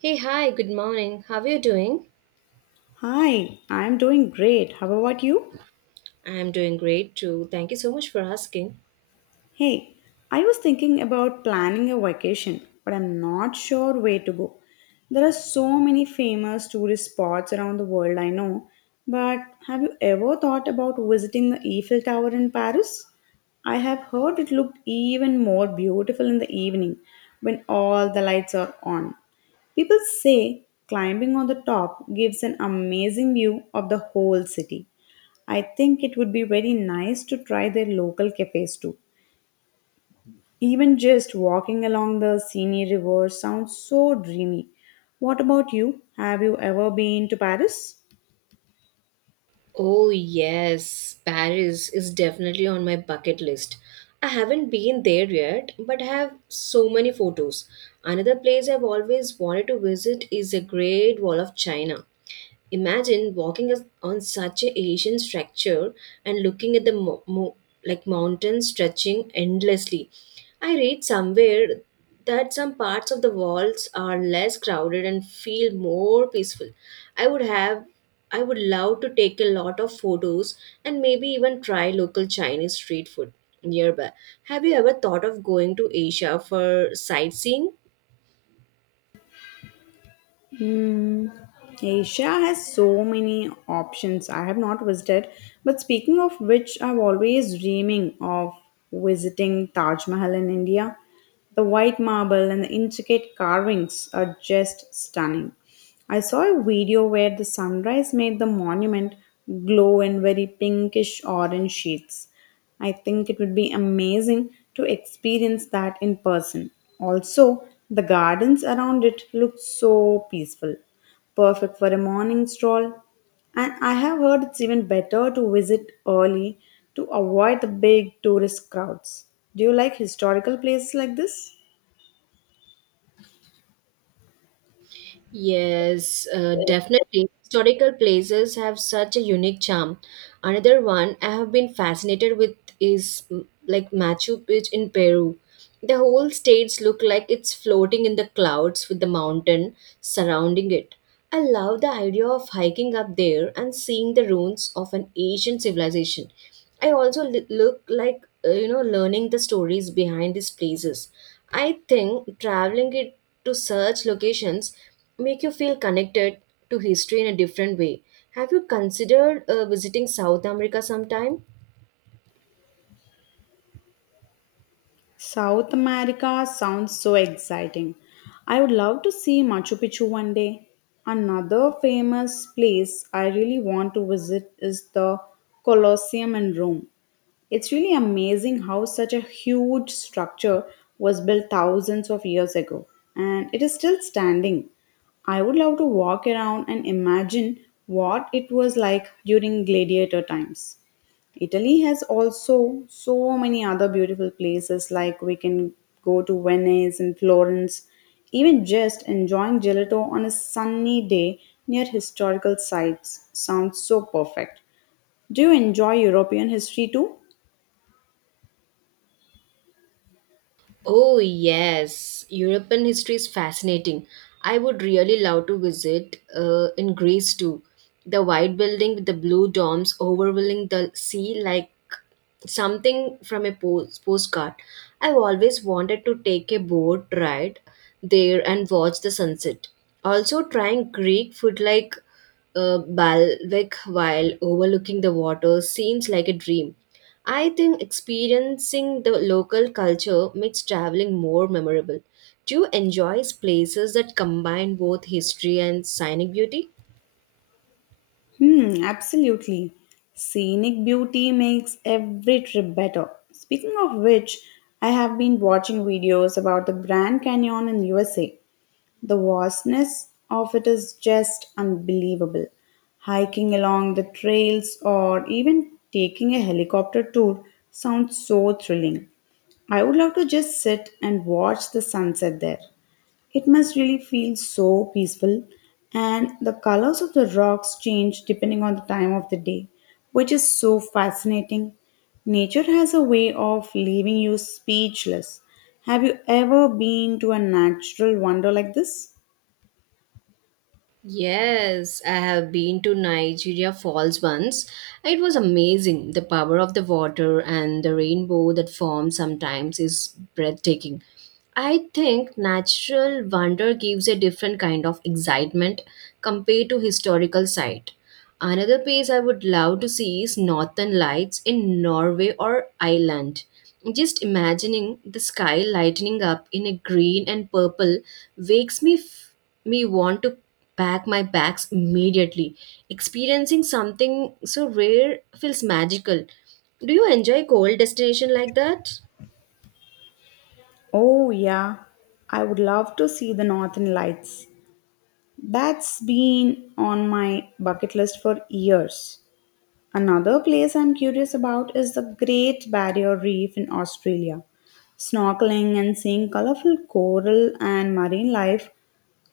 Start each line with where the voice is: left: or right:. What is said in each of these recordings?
right: Hey, hi, good morning. How are you doing?
left: Hi, I'm doing great. How about you?
right: I'm doing great too. Thank you so much for asking.
left: Hey, I was thinking about planning a vacation, but I'm not sure where to go. There are so many famous tourist spots around the world, I know, but have you ever thought about visiting the Eiffel Tower in Paris? I have heard it looked even more beautiful in the evening when all the lights are on. People say climbing on the top gives an amazing view of the whole city. I think it would be very nice to try their local cafes too. Even just walking along the Seine River sounds so dreamy. What about you? Have you ever been to Paris?
right: Oh, yes, Paris is definitely on my bucket list. I haven't been there yet, but I have so many photos. Another place I've always wanted to visit is the Great Wall of China. Imagine walking on such a ancient structure and looking at the like mountains stretching endlessly. I read somewhere that some parts of the walls are less crowded and feel more peaceful. I would have I would love to take a lot of photos and maybe even try local Chinese street food nearby. Have you ever thought of going to Asia for sightseeing?
left: Hmm. Asia has so many options. I have not visited. But speaking of which, I'm always dreaming of visiting Taj Mahal in India. The white marble and the intricate carvings are just stunning. I saw a video where the sunrise made the monument glow in very pinkish orange shades. I think it would be amazing to experience that in person. Also, the gardens around it look so peaceful, perfect for a morning stroll. And I have heard it's even better to visit early to avoid the big tourist crowds. Do you like historical places like this?
right: Yes, definitely. Historical places have such a unique charm. Another one I have been fascinated with is like Machu Picchu in Peru. The whole states look like it's floating in the clouds with the mountain surrounding it. I love the idea of hiking up there and seeing the ruins of an ancient civilization. I also look like, learning the stories behind these places. I think traveling it to such locations make you feel connected to history in a different way. Have you considered visiting South America sometime?
left: South America sounds so exciting. I would love to see Machu Picchu one day. Another famous place I really want to visit is the Colosseum in Rome. It's really amazing how such a huge structure was built thousands of years ago and it is still standing. I would love to walk around and imagine what it was like during gladiator times. Italy has also so many other beautiful places like we can go to Venice and Florence, even just enjoying gelato on a sunny day near historical sites sounds so perfect. Do you enjoy European history too?
right: Oh, yes. European history is fascinating. I would really love to visit in Greece too. The white building with the blue domes overwhelming the sea like something from a postcard. I've always wanted to take a boat ride there and watch the sunset. Also, trying Greek food like balbec while overlooking the water seems like a dream. I think experiencing the local culture makes traveling more memorable. Do you enjoy places that combine both history and scenic beauty?
left: Hmm, absolutely. Scenic beauty makes every trip better. Speaking of which, I have been watching videos about the Grand Canyon in USA. The vastness of it is just unbelievable. Hiking along the trails or even taking a helicopter tour sounds so thrilling. I would love to just sit and watch the sunset there. It must really feel so peaceful, and the colors of the rocks change depending on the time of the day, which is so fascinating. Nature has a way of leaving you speechless. Have you ever been to a natural wonder like this?
right: Yes, I have been to Nigeria Falls once. It was amazing. The power of the water and the rainbow that forms sometimes is breathtaking. I think natural wonder gives a different kind of excitement compared to historical sight. Another place I would love to see is Northern Lights in Norway or Ireland. Just imagining the sky lightening up in a green and purple wakes me f- me want to pack my bags immediately. Experiencing something so rare feels magical. Do you enjoy cold destination like that?
left: Oh, yeah, I would love to see the Northern Lights. That's been on my bucket list for years. Another place I'm curious about is the Great Barrier Reef in Australia. Snorkeling and seeing colorful coral and marine life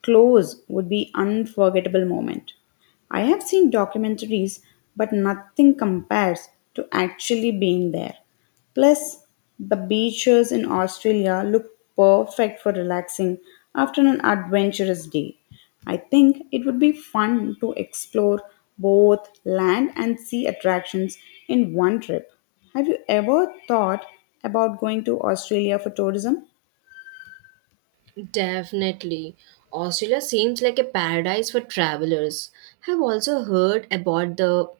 left: close would be unforgettable moment. I have seen documentaries, but nothing compares to actually being there. Plus, the beaches in Australia look perfect for relaxing after an adventurous day. I think it would be fun to explore both land and sea attractions in one trip. Have you ever thought about going to Australia for tourism?
right: Definitely. Australia seems like a paradise for travelers. I've also heard about the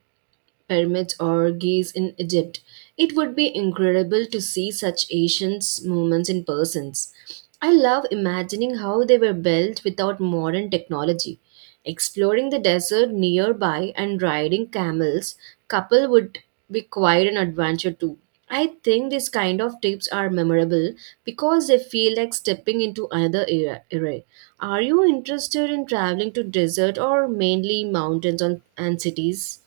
right: pyramids or Gize in Egypt. It would be incredible to see such ancient moments in persons. I love imagining how they were built without modern technology. Exploring the desert nearby and riding camels, couple would be quite an adventure too. I think these kind of trips are memorable because they feel like stepping into another era. Are you interested in traveling to desert or mainly mountains on, and cities?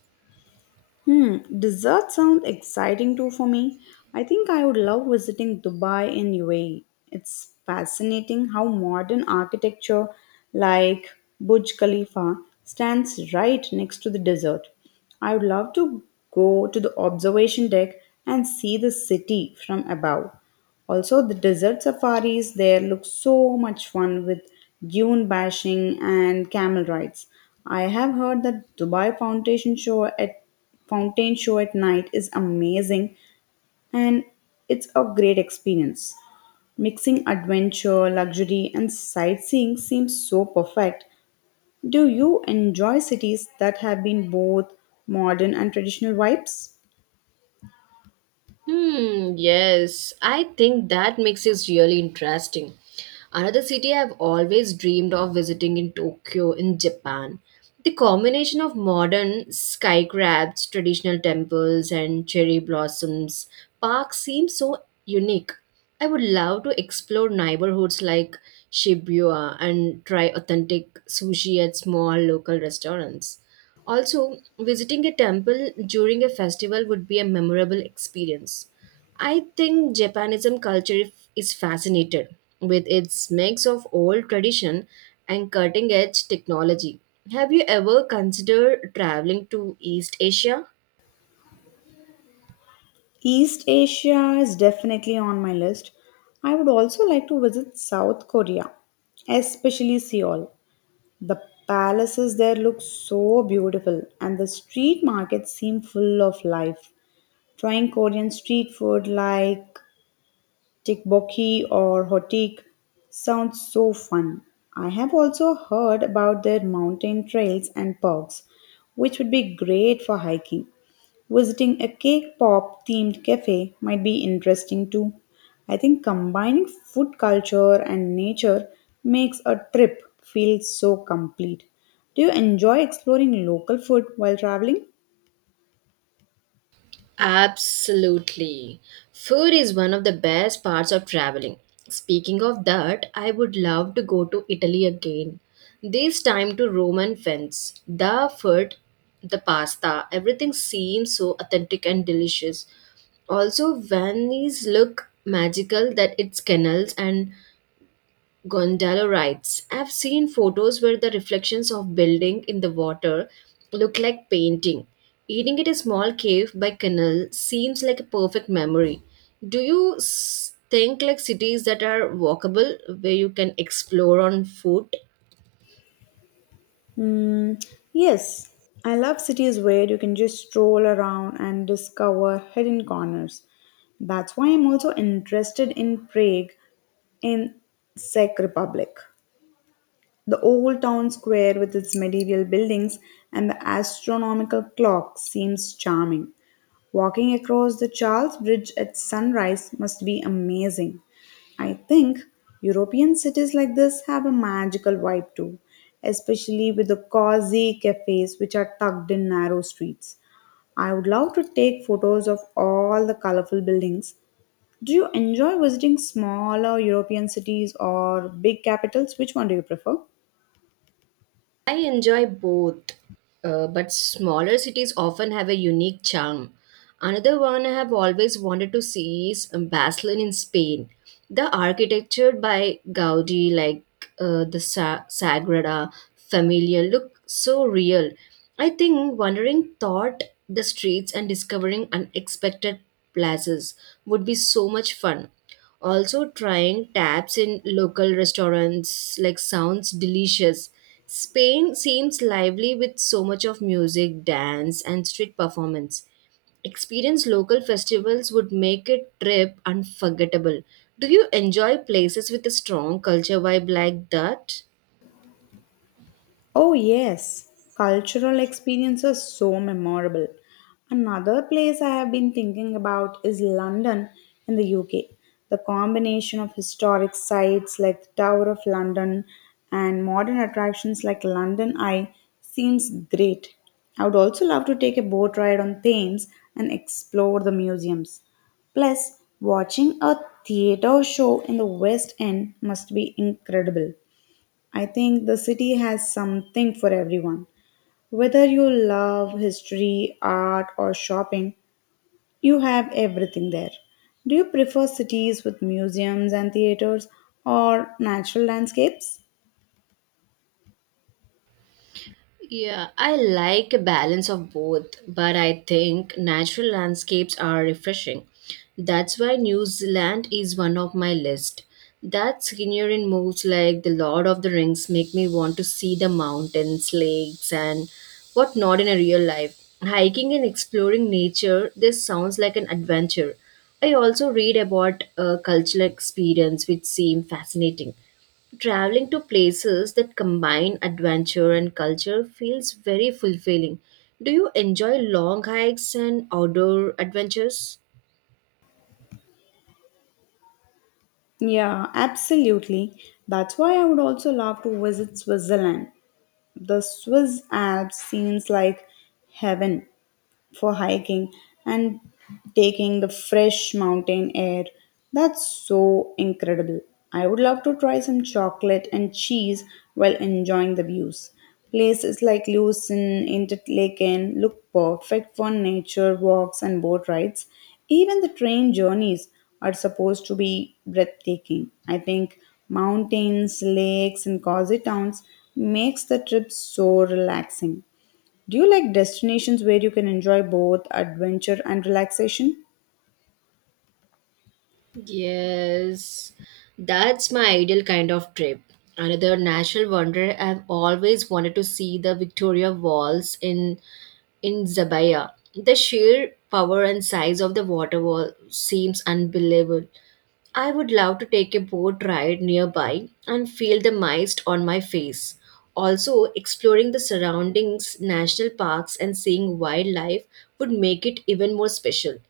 left: Hmm, desserts sound exciting too for me. I think I would love visiting Dubai and UAE. It's fascinating how modern architecture like Burj Khalifa stands right next to the desert. I would love to go to the observation deck and see the city from above. Also, the desert safaris there look so much fun with dune bashing and camel rides. I have heard that Dubai Foundation show at fountain show at night is amazing and it's a great experience. Mixing adventure, luxury, and sightseeing seems so perfect. Do you enjoy cities that have been both modern and traditional vibes?
right: Hmm, yes, I think that makes it really interesting. Another city I've always dreamed of visiting in Tokyo, in Japan. The combination of modern skyscrapers, traditional temples, and cherry blossoms park seems so unique. I would love to explore neighborhoods like Shibuya and try authentic sushi at small local restaurants. Also, visiting a temple during a festival would be a memorable experience. I think Japanism culture is fascinated with its mix of old tradition and cutting edge technology. Have you ever considered traveling to East Asia?
left: East Asia is definitely on my list. I would also like to visit South Korea, especially Seoul. The palaces there look so beautiful, and the street markets seem full of life. Trying Korean street food like tteokbokki or hotik sounds so fun. I have also heard about their mountain trails and parks, which would be great for hiking. Visiting a cake pop themed cafe might be interesting too. I think combining food culture and nature makes a trip feel so complete. Do you enjoy exploring local food while traveling?
right: Absolutely. Food is one of the best parts of traveling. Speaking of that, I would love to go to Italy again. This time to Roman Venice. The food, the pasta, everything seems so authentic and delicious. Also, Venice look magical that its canals and Gondalo writes: I've seen photos where the reflections of building in the water look like painting. Eating at a small cave by canal seems like a perfect memory. Do you think like cities that are walkable where you can explore on foot?
left: Mm, yes, I love cities where you can just stroll around and discover hidden corners. That's why I'm also interested in Prague in Czech Republic. The old town square with its medieval buildings and the astronomical clock seems charming. Walking across the Charles Bridge at sunrise must be amazing. I think European cities like this have a magical vibe too, especially with the cozy cafes which are tucked in narrow streets. I would love to take photos of all the colorful buildings. Do you enjoy visiting smaller European cities or big capitals? Which one do you prefer?
right: I enjoy both, but smaller cities often have a unique charm. Another one I have always wanted to see is Barcelona in Spain. The architecture by Gaudi, like Sagrada Familia, look so real. I think wandering thought the streets and discovering unexpected places would be so much fun. Also, trying taps in local restaurants like sounds delicious. Spain seems lively with so much of music, dance, and street performance. Experience local festivals would make a trip unforgettable. Do you enjoy places with a strong culture vibe like that?
left: Oh, yes, cultural experiences are so memorable. Another place I have been thinking about is London in the UK. The combination of historic sites like the Tower of London and modern attractions like London Eye seems great. I would also love to take a boat ride on Thames and explore the museums. Plus, watching a theatre show in the West End must be incredible. I think the city has something for everyone. Whether you love history, art, or shopping, you have everything there. Do you prefer cities with museums and theaters or natural landscapes?
right: Yeah, I like a balance of both, but I think natural landscapes are refreshing. That's why New Zealand is one of my list. That scenery moves like the Lord of the Rings make me want to see the mountains, lakes, and whatnot in a real life. Hiking and exploring nature, this sounds like an adventure. I also read about cultural experience, which seem fascinating. Traveling to places that combine adventure and culture feels very fulfilling. Do you enjoy long hikes and outdoor adventures?
left: Yeah, absolutely. That's why I would also love to visit Switzerland. The Swiss Alps seems like heaven for hiking and taking the fresh mountain air. That's so incredible. I would love to try some chocolate and cheese while enjoying the views. Places like Lucerne, Interlaken look perfect for nature walks and boat rides. Even the train journeys are supposed to be breathtaking. I think mountains, lakes, and cozy towns makes the trip so relaxing. Do you like destinations where you can enjoy both adventure and relaxation?
right: Yes, that's my ideal kind of trip. Another natural wonder I've always wanted to see the Victoria Walls in Zabaya. The sheer power and size of the water wall seems unbelievable. I would love to take a boat ride nearby and feel the mist on my face. Also, exploring the surroundings, national parks, and seeing wildlife would make it even more special.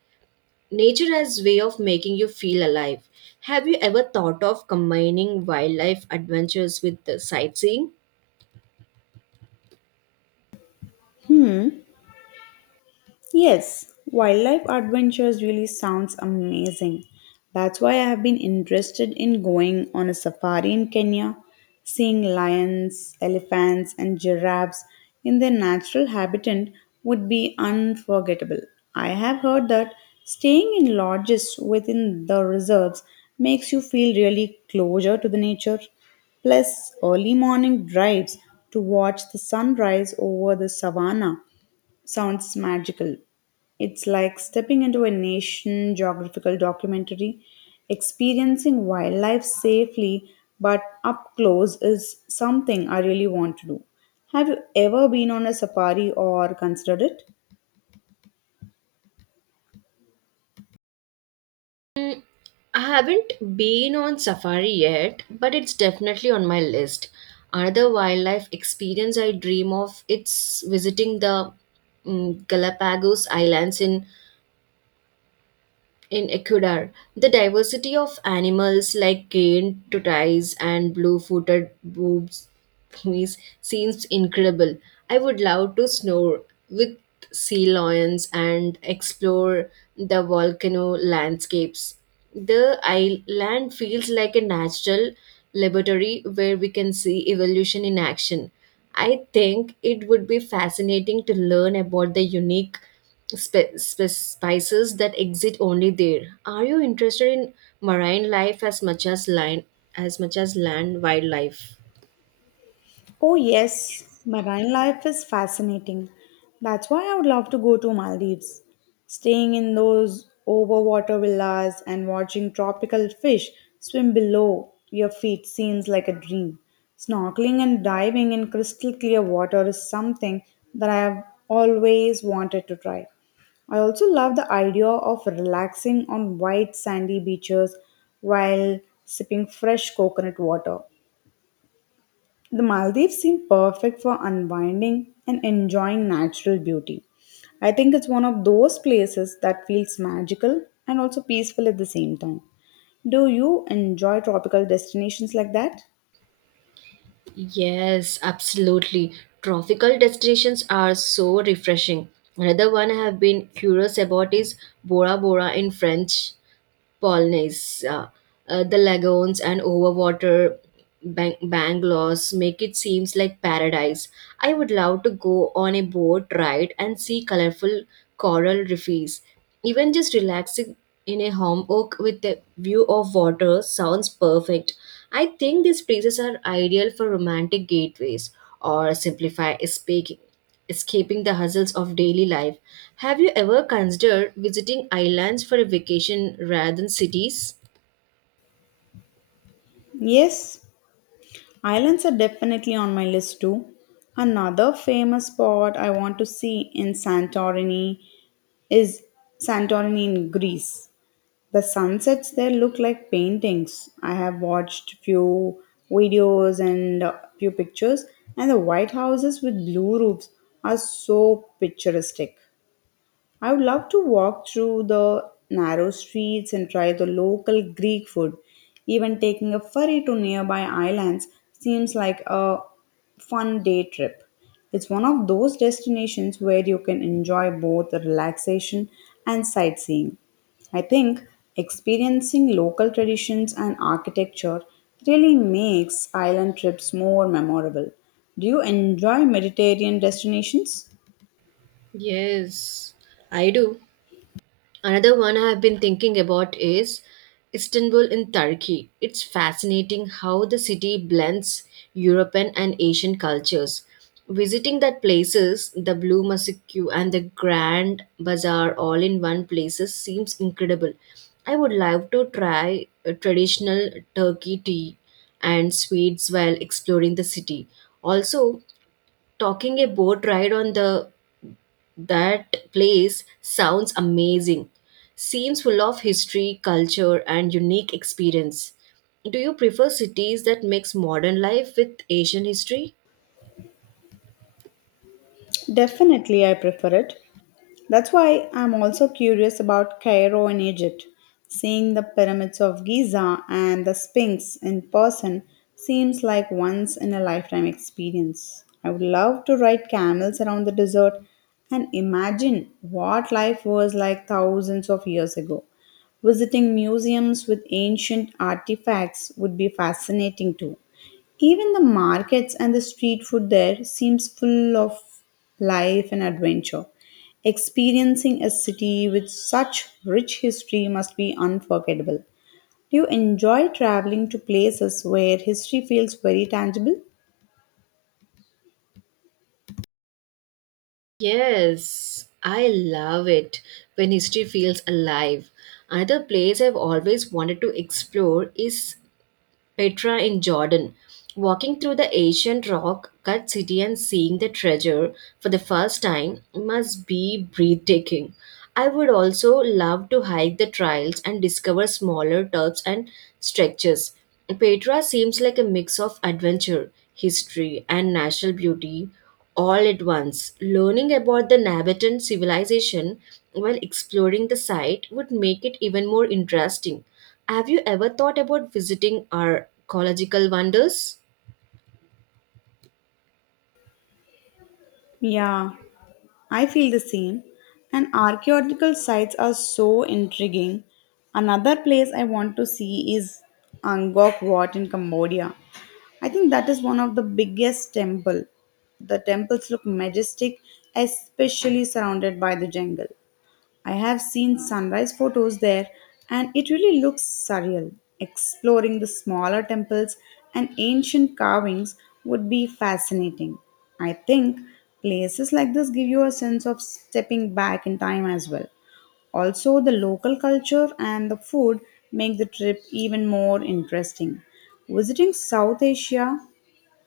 right: Nature as way of making you feel alive. Have you ever thought of combining wildlife adventures with the sightseeing?
left: Yes, wildlife adventures really sounds amazing. That's why I have been interested in going on a safari in Kenya, seeing lions, elephants, and giraffes in their natural habitat would be unforgettable. I have heard that staying in lodges within the reserves makes you feel really closer to the nature. Plus, early morning drives to watch the sunrise over the savannah sounds magical. It's like stepping into a nation geographical documentary. Experiencing wildlife safely but up close is something I really want to do. Have you ever been on a safari or considered it?
right: I haven't been on safari yet, but it's definitely on my list. Another wildlife experience I dream of it's visiting the Galapagos Islands in Ecuador. The diversity of animals like cane tortoise and blue-footed boobs boys seems incredible. I would love to snore with sea lions and explore the volcano landscapes. The island feels like a natural laboratory where we can see evolution in action. I think it would be fascinating to learn about the unique spices that exist only there. Are you interested in marine life as much as land wildlife?
left: Oh, yes, marine life is fascinating. That's why I would love to go to Maldives. Staying in those overwater villas and watching tropical fish swim below your feet seems like a dream. Snorkeling and diving in crystal clear water is something that I have always wanted to try. I also love the idea of relaxing on white sandy beaches while sipping fresh coconut water. The Maldives seem perfect for unwinding and enjoying natural beauty. I think it's one of those places that feels magical and also peaceful at the same time. Do you enjoy tropical destinations like that?
right: Yes, absolutely. Tropical destinations are so refreshing. Another one I have been curious about is Bora Bora in French. Polnaise, the lagoons and overwater bungalows make it seems like paradise. I would love to go on a boat ride and see colorful coral reefs. Even just relaxing in a home oak with a view of water sounds perfect. I think these places are ideal for romantic gateways or simplify speaking, escaping the hustles of daily life. Have you ever considered visiting islands for a vacation rather than cities?
left: Yes, islands are definitely on my list too. Another famous spot I want to see in Santorini is Santorini in Greece. The sunsets there look like paintings. I have watched few videos and few pictures, and the white houses with blue roofs are so picturesque. I would love to walk through the narrow streets and try the local Greek food. Even taking a ferry to nearby islands seems like a fun day trip. It's one of those destinations where you can enjoy both relaxation and sightseeing. I think experiencing local traditions and architecture really makes island trips more memorable. Do you enjoy Mediterranean destinations?
right: Yes, I do. Another one I have been thinking about is Istanbul in Turkey. It's fascinating how the city blends European and Asian cultures. Visiting that places, the Blue Mosque and the Grand Bazaar all in one places seems incredible. I would love to try a traditional Turkey tea and sweets while exploring the city. Also, talking a boat ride on the that place sounds amazing. Seems full of history, culture, and unique experience. Do you prefer cities that mix modern life with Asian history?
left: Definitely, I prefer it. That's why I'm also curious about Cairo in Egypt. Seeing the pyramids of Giza and the Sphinx in person seems like once in a lifetime experience. I would love to ride camels around the desert and imagine what life was like thousands of years ago. Visiting museums with ancient artifacts would be fascinating too. Even the markets and the street food there seems full of life and adventure. Experiencing a city with such rich history must be unforgettable. Do you enjoy traveling to places where history feels very tangible?
right: Yes, I love it when history feels alive. Another place I've always wanted to explore is Petra in Jordan. Walking through the ancient rock cut city and seeing the treasure for the first time must be breathtaking. I would also love to hike the trails and discover smaller turps and structures. Petra seems like a mix of adventure, history, and natural beauty all at once. Learning about the Nabatean civilization while exploring the site would make it even more interesting. Have you ever thought about visiting our ecological wonders?
left: Yeah, I feel the same. And archaeological sites are so intriguing. Another place I want to see is Angkor Wat in Cambodia. I think that is one of the biggest temple. The temples look majestic, especially surrounded by the jungle. I have seen sunrise photos there and it really looks surreal. Exploring the smaller temples and ancient carvings would be fascinating. I think places like this give you a sense of stepping back in time as well. Also, the local culture and the food make the trip even more interesting. Visiting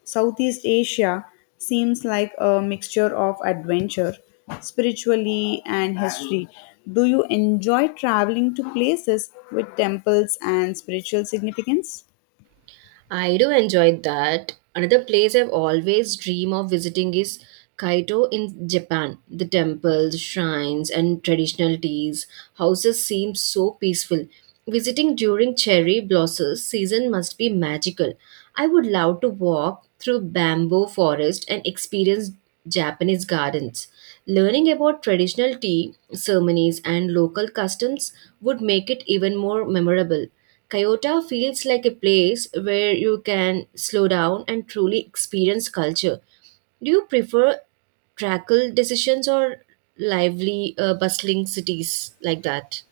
left: Southeast Asia seems like a mixture of adventure, spiritually, and history. Do you enjoy traveling to places with temples and spiritual significance?
right: I do enjoy that. Another place I've always dream of visiting is Kaito in Japan. The temples, shrines, and traditional teas houses seem so peaceful. Visiting during cherry blossom season must be magical. I would love to walk through bamboo forest and experience Japanese gardens. Learning about traditional tea ceremonies and local customs would make it even more memorable. Kyoto feels like a place where you can slow down and truly experience culture. Do you prefer trackle decisions or lively, bustling cities like that?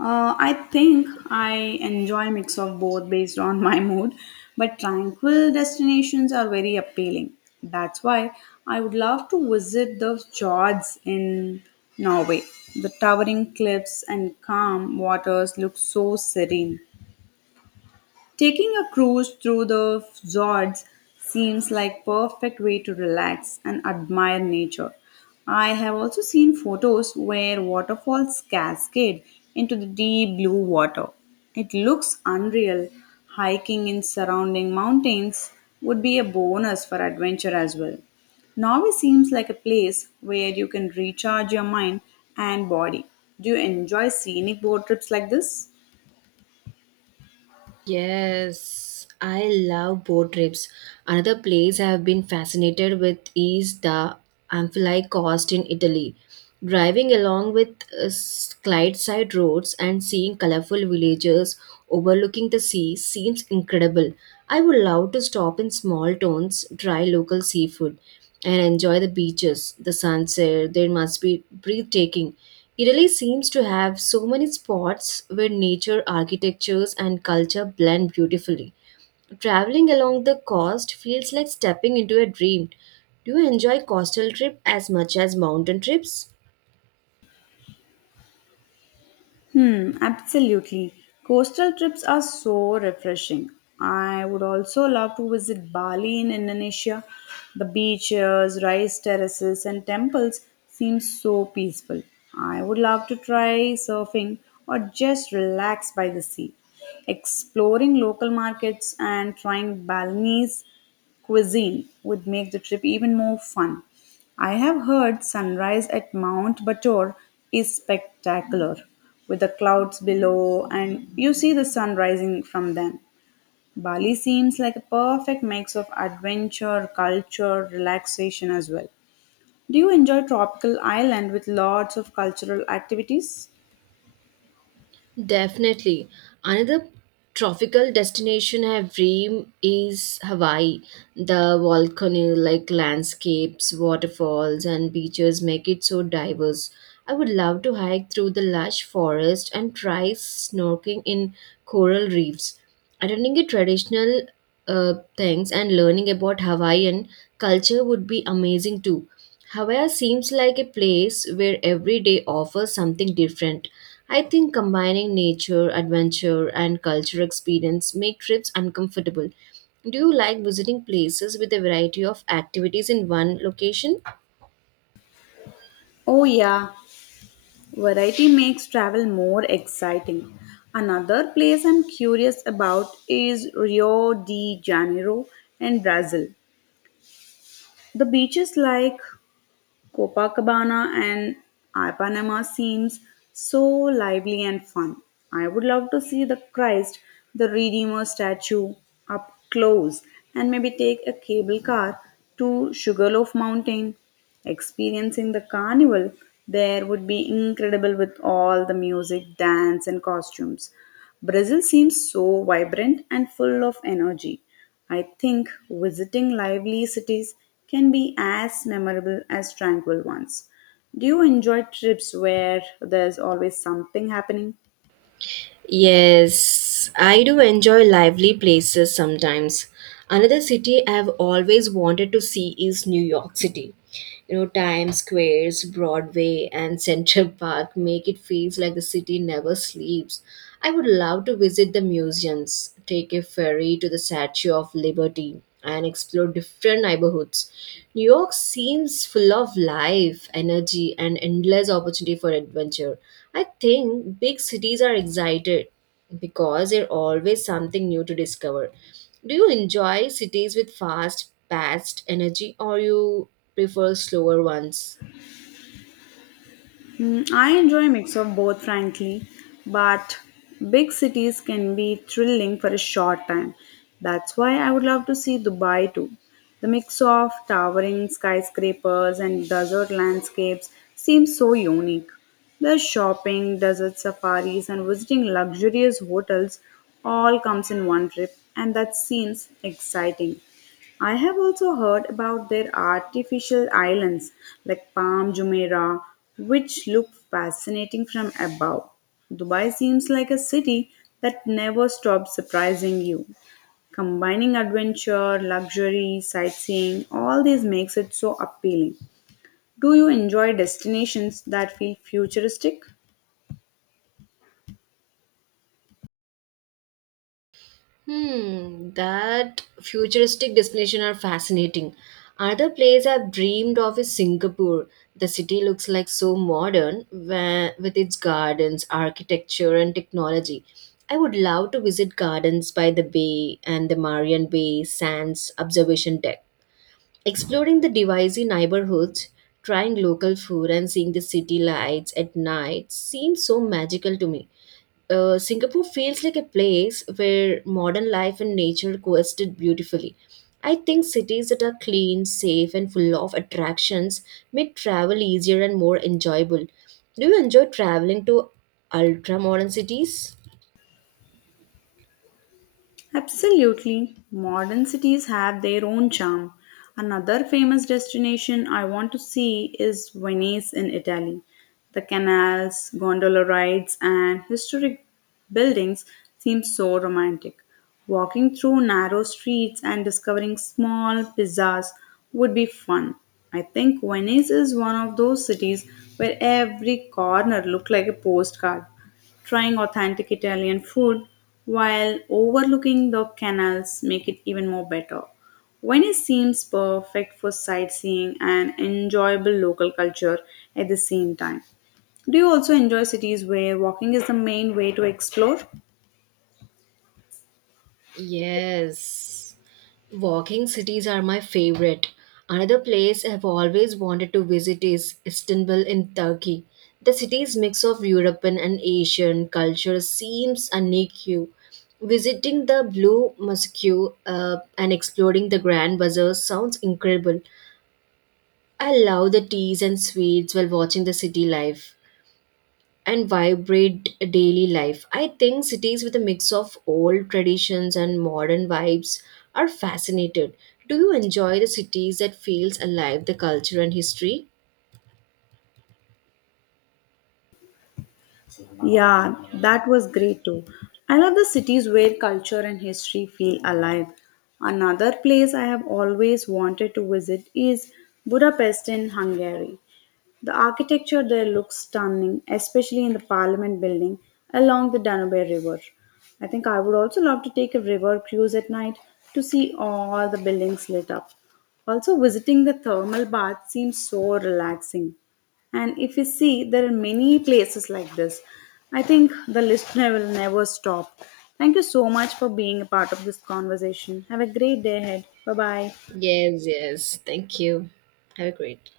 left: I think I enjoy mix of both based on my mood, but tranquil destinations are very appealing. That's why I would love to visit the fjords in Norway. The towering cliffs and calm waters look so serene. Taking a cruise through the fjords seems like perfect way to relax and admire nature. I have also seen photos where waterfalls cascade into the deep blue water. It looks unreal. Hiking in surrounding mountains would be a bonus for adventure as well. Norway seems like a place where you can recharge your mind and body. Do you enjoy scenic boat trips like this?
right: Yes, I love boat trips. Another place I have been fascinated with is the Amphilie Coast in Italy. Driving along with side roads and seeing colorful villages overlooking the sea seems incredible. I would love to stop in small towns, try local seafood, and enjoy the beaches, the sunset. They must be breathtaking. Italy seems to have so many spots where nature, architectures, and culture blend beautifully. Traveling along the coast feels like stepping into a dream. Do you enjoy coastal trip as much as mountain trips?
left: Hmm, absolutely. Coastal trips are so refreshing. I would also love to visit Bali in Indonesia. The beaches, rice terraces, and temples seem so peaceful. I would love to try surfing or just relax by the sea. Exploring local markets and trying Balinese cuisine would make the trip even more fun. I have heard sunrise at Mount Bator is spectacular with the clouds below and you see the sun rising from them. Bali seems like a perfect mix of adventure, culture, relaxation as well. Do you enjoy tropical island with lots of cultural activities?
right: Definitely. Another tropical destination I dream is Hawaii. The volcano-like landscapes, waterfalls, and beaches make it so diverse. I would love to hike through the lush forest and try snorkeling in coral reefs. Attending a traditional things and learning about Hawaiian culture would be amazing too. Hawaii seems like a place where every day offers something different. I think combining nature, adventure, and cultural experience make trips uncomfortable. Do you like visiting places with a variety of activities in one location?
left: Oh yeah, variety makes travel more exciting. Another place I'm curious about is Rio de Janeiro in Brazil. The beaches like Copacabana and Ipanema seems so lively and fun. I would love to see the Christ, the Redeemer statue up close and maybe take a cable car to Sugarloaf Mountain. Experiencing the carnival there would be incredible with all the music, dance, and costumes. Brazil seems so vibrant and full of energy. I think visiting lively cities can be as memorable as tranquil ones. Do you enjoy trips where there's always something happening?
right: Yes, I do enjoy lively places sometimes. Another city I've always wanted to see is New York City. You know, Times Square's Broadway and Central Park make it feels like the city never sleeps. I would love to visit the museums, take a ferry to the Statue of Liberty, and explore different neighborhoods. New York seems full of life, energy, and endless opportunity for adventure. I think big cities are excited because there's always something new to discover. Do you enjoy cities with fast, paced energy or you prefer slower ones?
left: I enjoy a mix of both, frankly, but big cities can be thrilling for a short time. That's why I would love to see Dubai too. The mix of towering skyscrapers and desert landscapes seems so unique. The shopping, desert safaris, and visiting luxurious hotels all comes in one trip, and that seems exciting. I have also heard about their artificial islands like Palm Jumeirah, which look fascinating from above. Dubai seems like a city that never stops surprising you. Combining adventure, luxury, sightseeing, all this makes it so appealing. Do you enjoy destinations that feel futuristic?
right: Hmm, that futuristic destination are fascinating. Another place I've dreamed of is Singapore. The city looks like so modern where, with its gardens, architecture, and technology. I would love to visit gardens by the bay and the Marian Bay Sands observation deck. Exploring the Divisi neighborhoods, trying local food, and seeing the city lights at night seems so magical to me. Singapore feels like a place where modern life and nature coexist beautifully. I think cities that are clean, safe, and full of attractions make travel easier and more enjoyable. Do you enjoy traveling to ultra modern cities?
left: Absolutely. Modern cities have their own charm. Another famous destination I want to see is Venice in Italy. The canals, gondola rides, and historic buildings seem so romantic. Walking through narrow streets and discovering small pizzas would be fun. I think Venice is one of those cities where every corner looked like a postcard. Trying authentic Italian food while overlooking the canals make it even more better. Venice seems perfect for sightseeing and enjoyable local culture at the same time. Do you also enjoy cities where walking is the main way to explore?
right: Yes, walking cities are my favorite. Another place I've always wanted to visit is Istanbul in Turkey. The city's mix of European and Asian culture seems unique. You Visiting the Blue Mosque and exploring the Grand Bazaar sounds incredible. I love the teas and sweets while watching the city life and vibrant daily life. I think cities with a mix of old traditions and modern vibes are fascinated. Do you enjoy the cities that feels alive the culture and history?
left: Yeah, that was great too. I love the cities where culture and history feel alive. Another place I have always wanted to visit is Budapest in Hungary. The architecture there looks stunning, especially in the parliament building along the Danube River. I think I would also love to take a river cruise at night to see all the buildings lit up. Also, visiting the thermal bath seems so relaxing. And if you see, there are many places like this. I think the listener will never stop. Thank you so much for being a part of this conversation. Have a great day ahead. Bye bye.
right: Yes, yes. Thank you. Have a great day.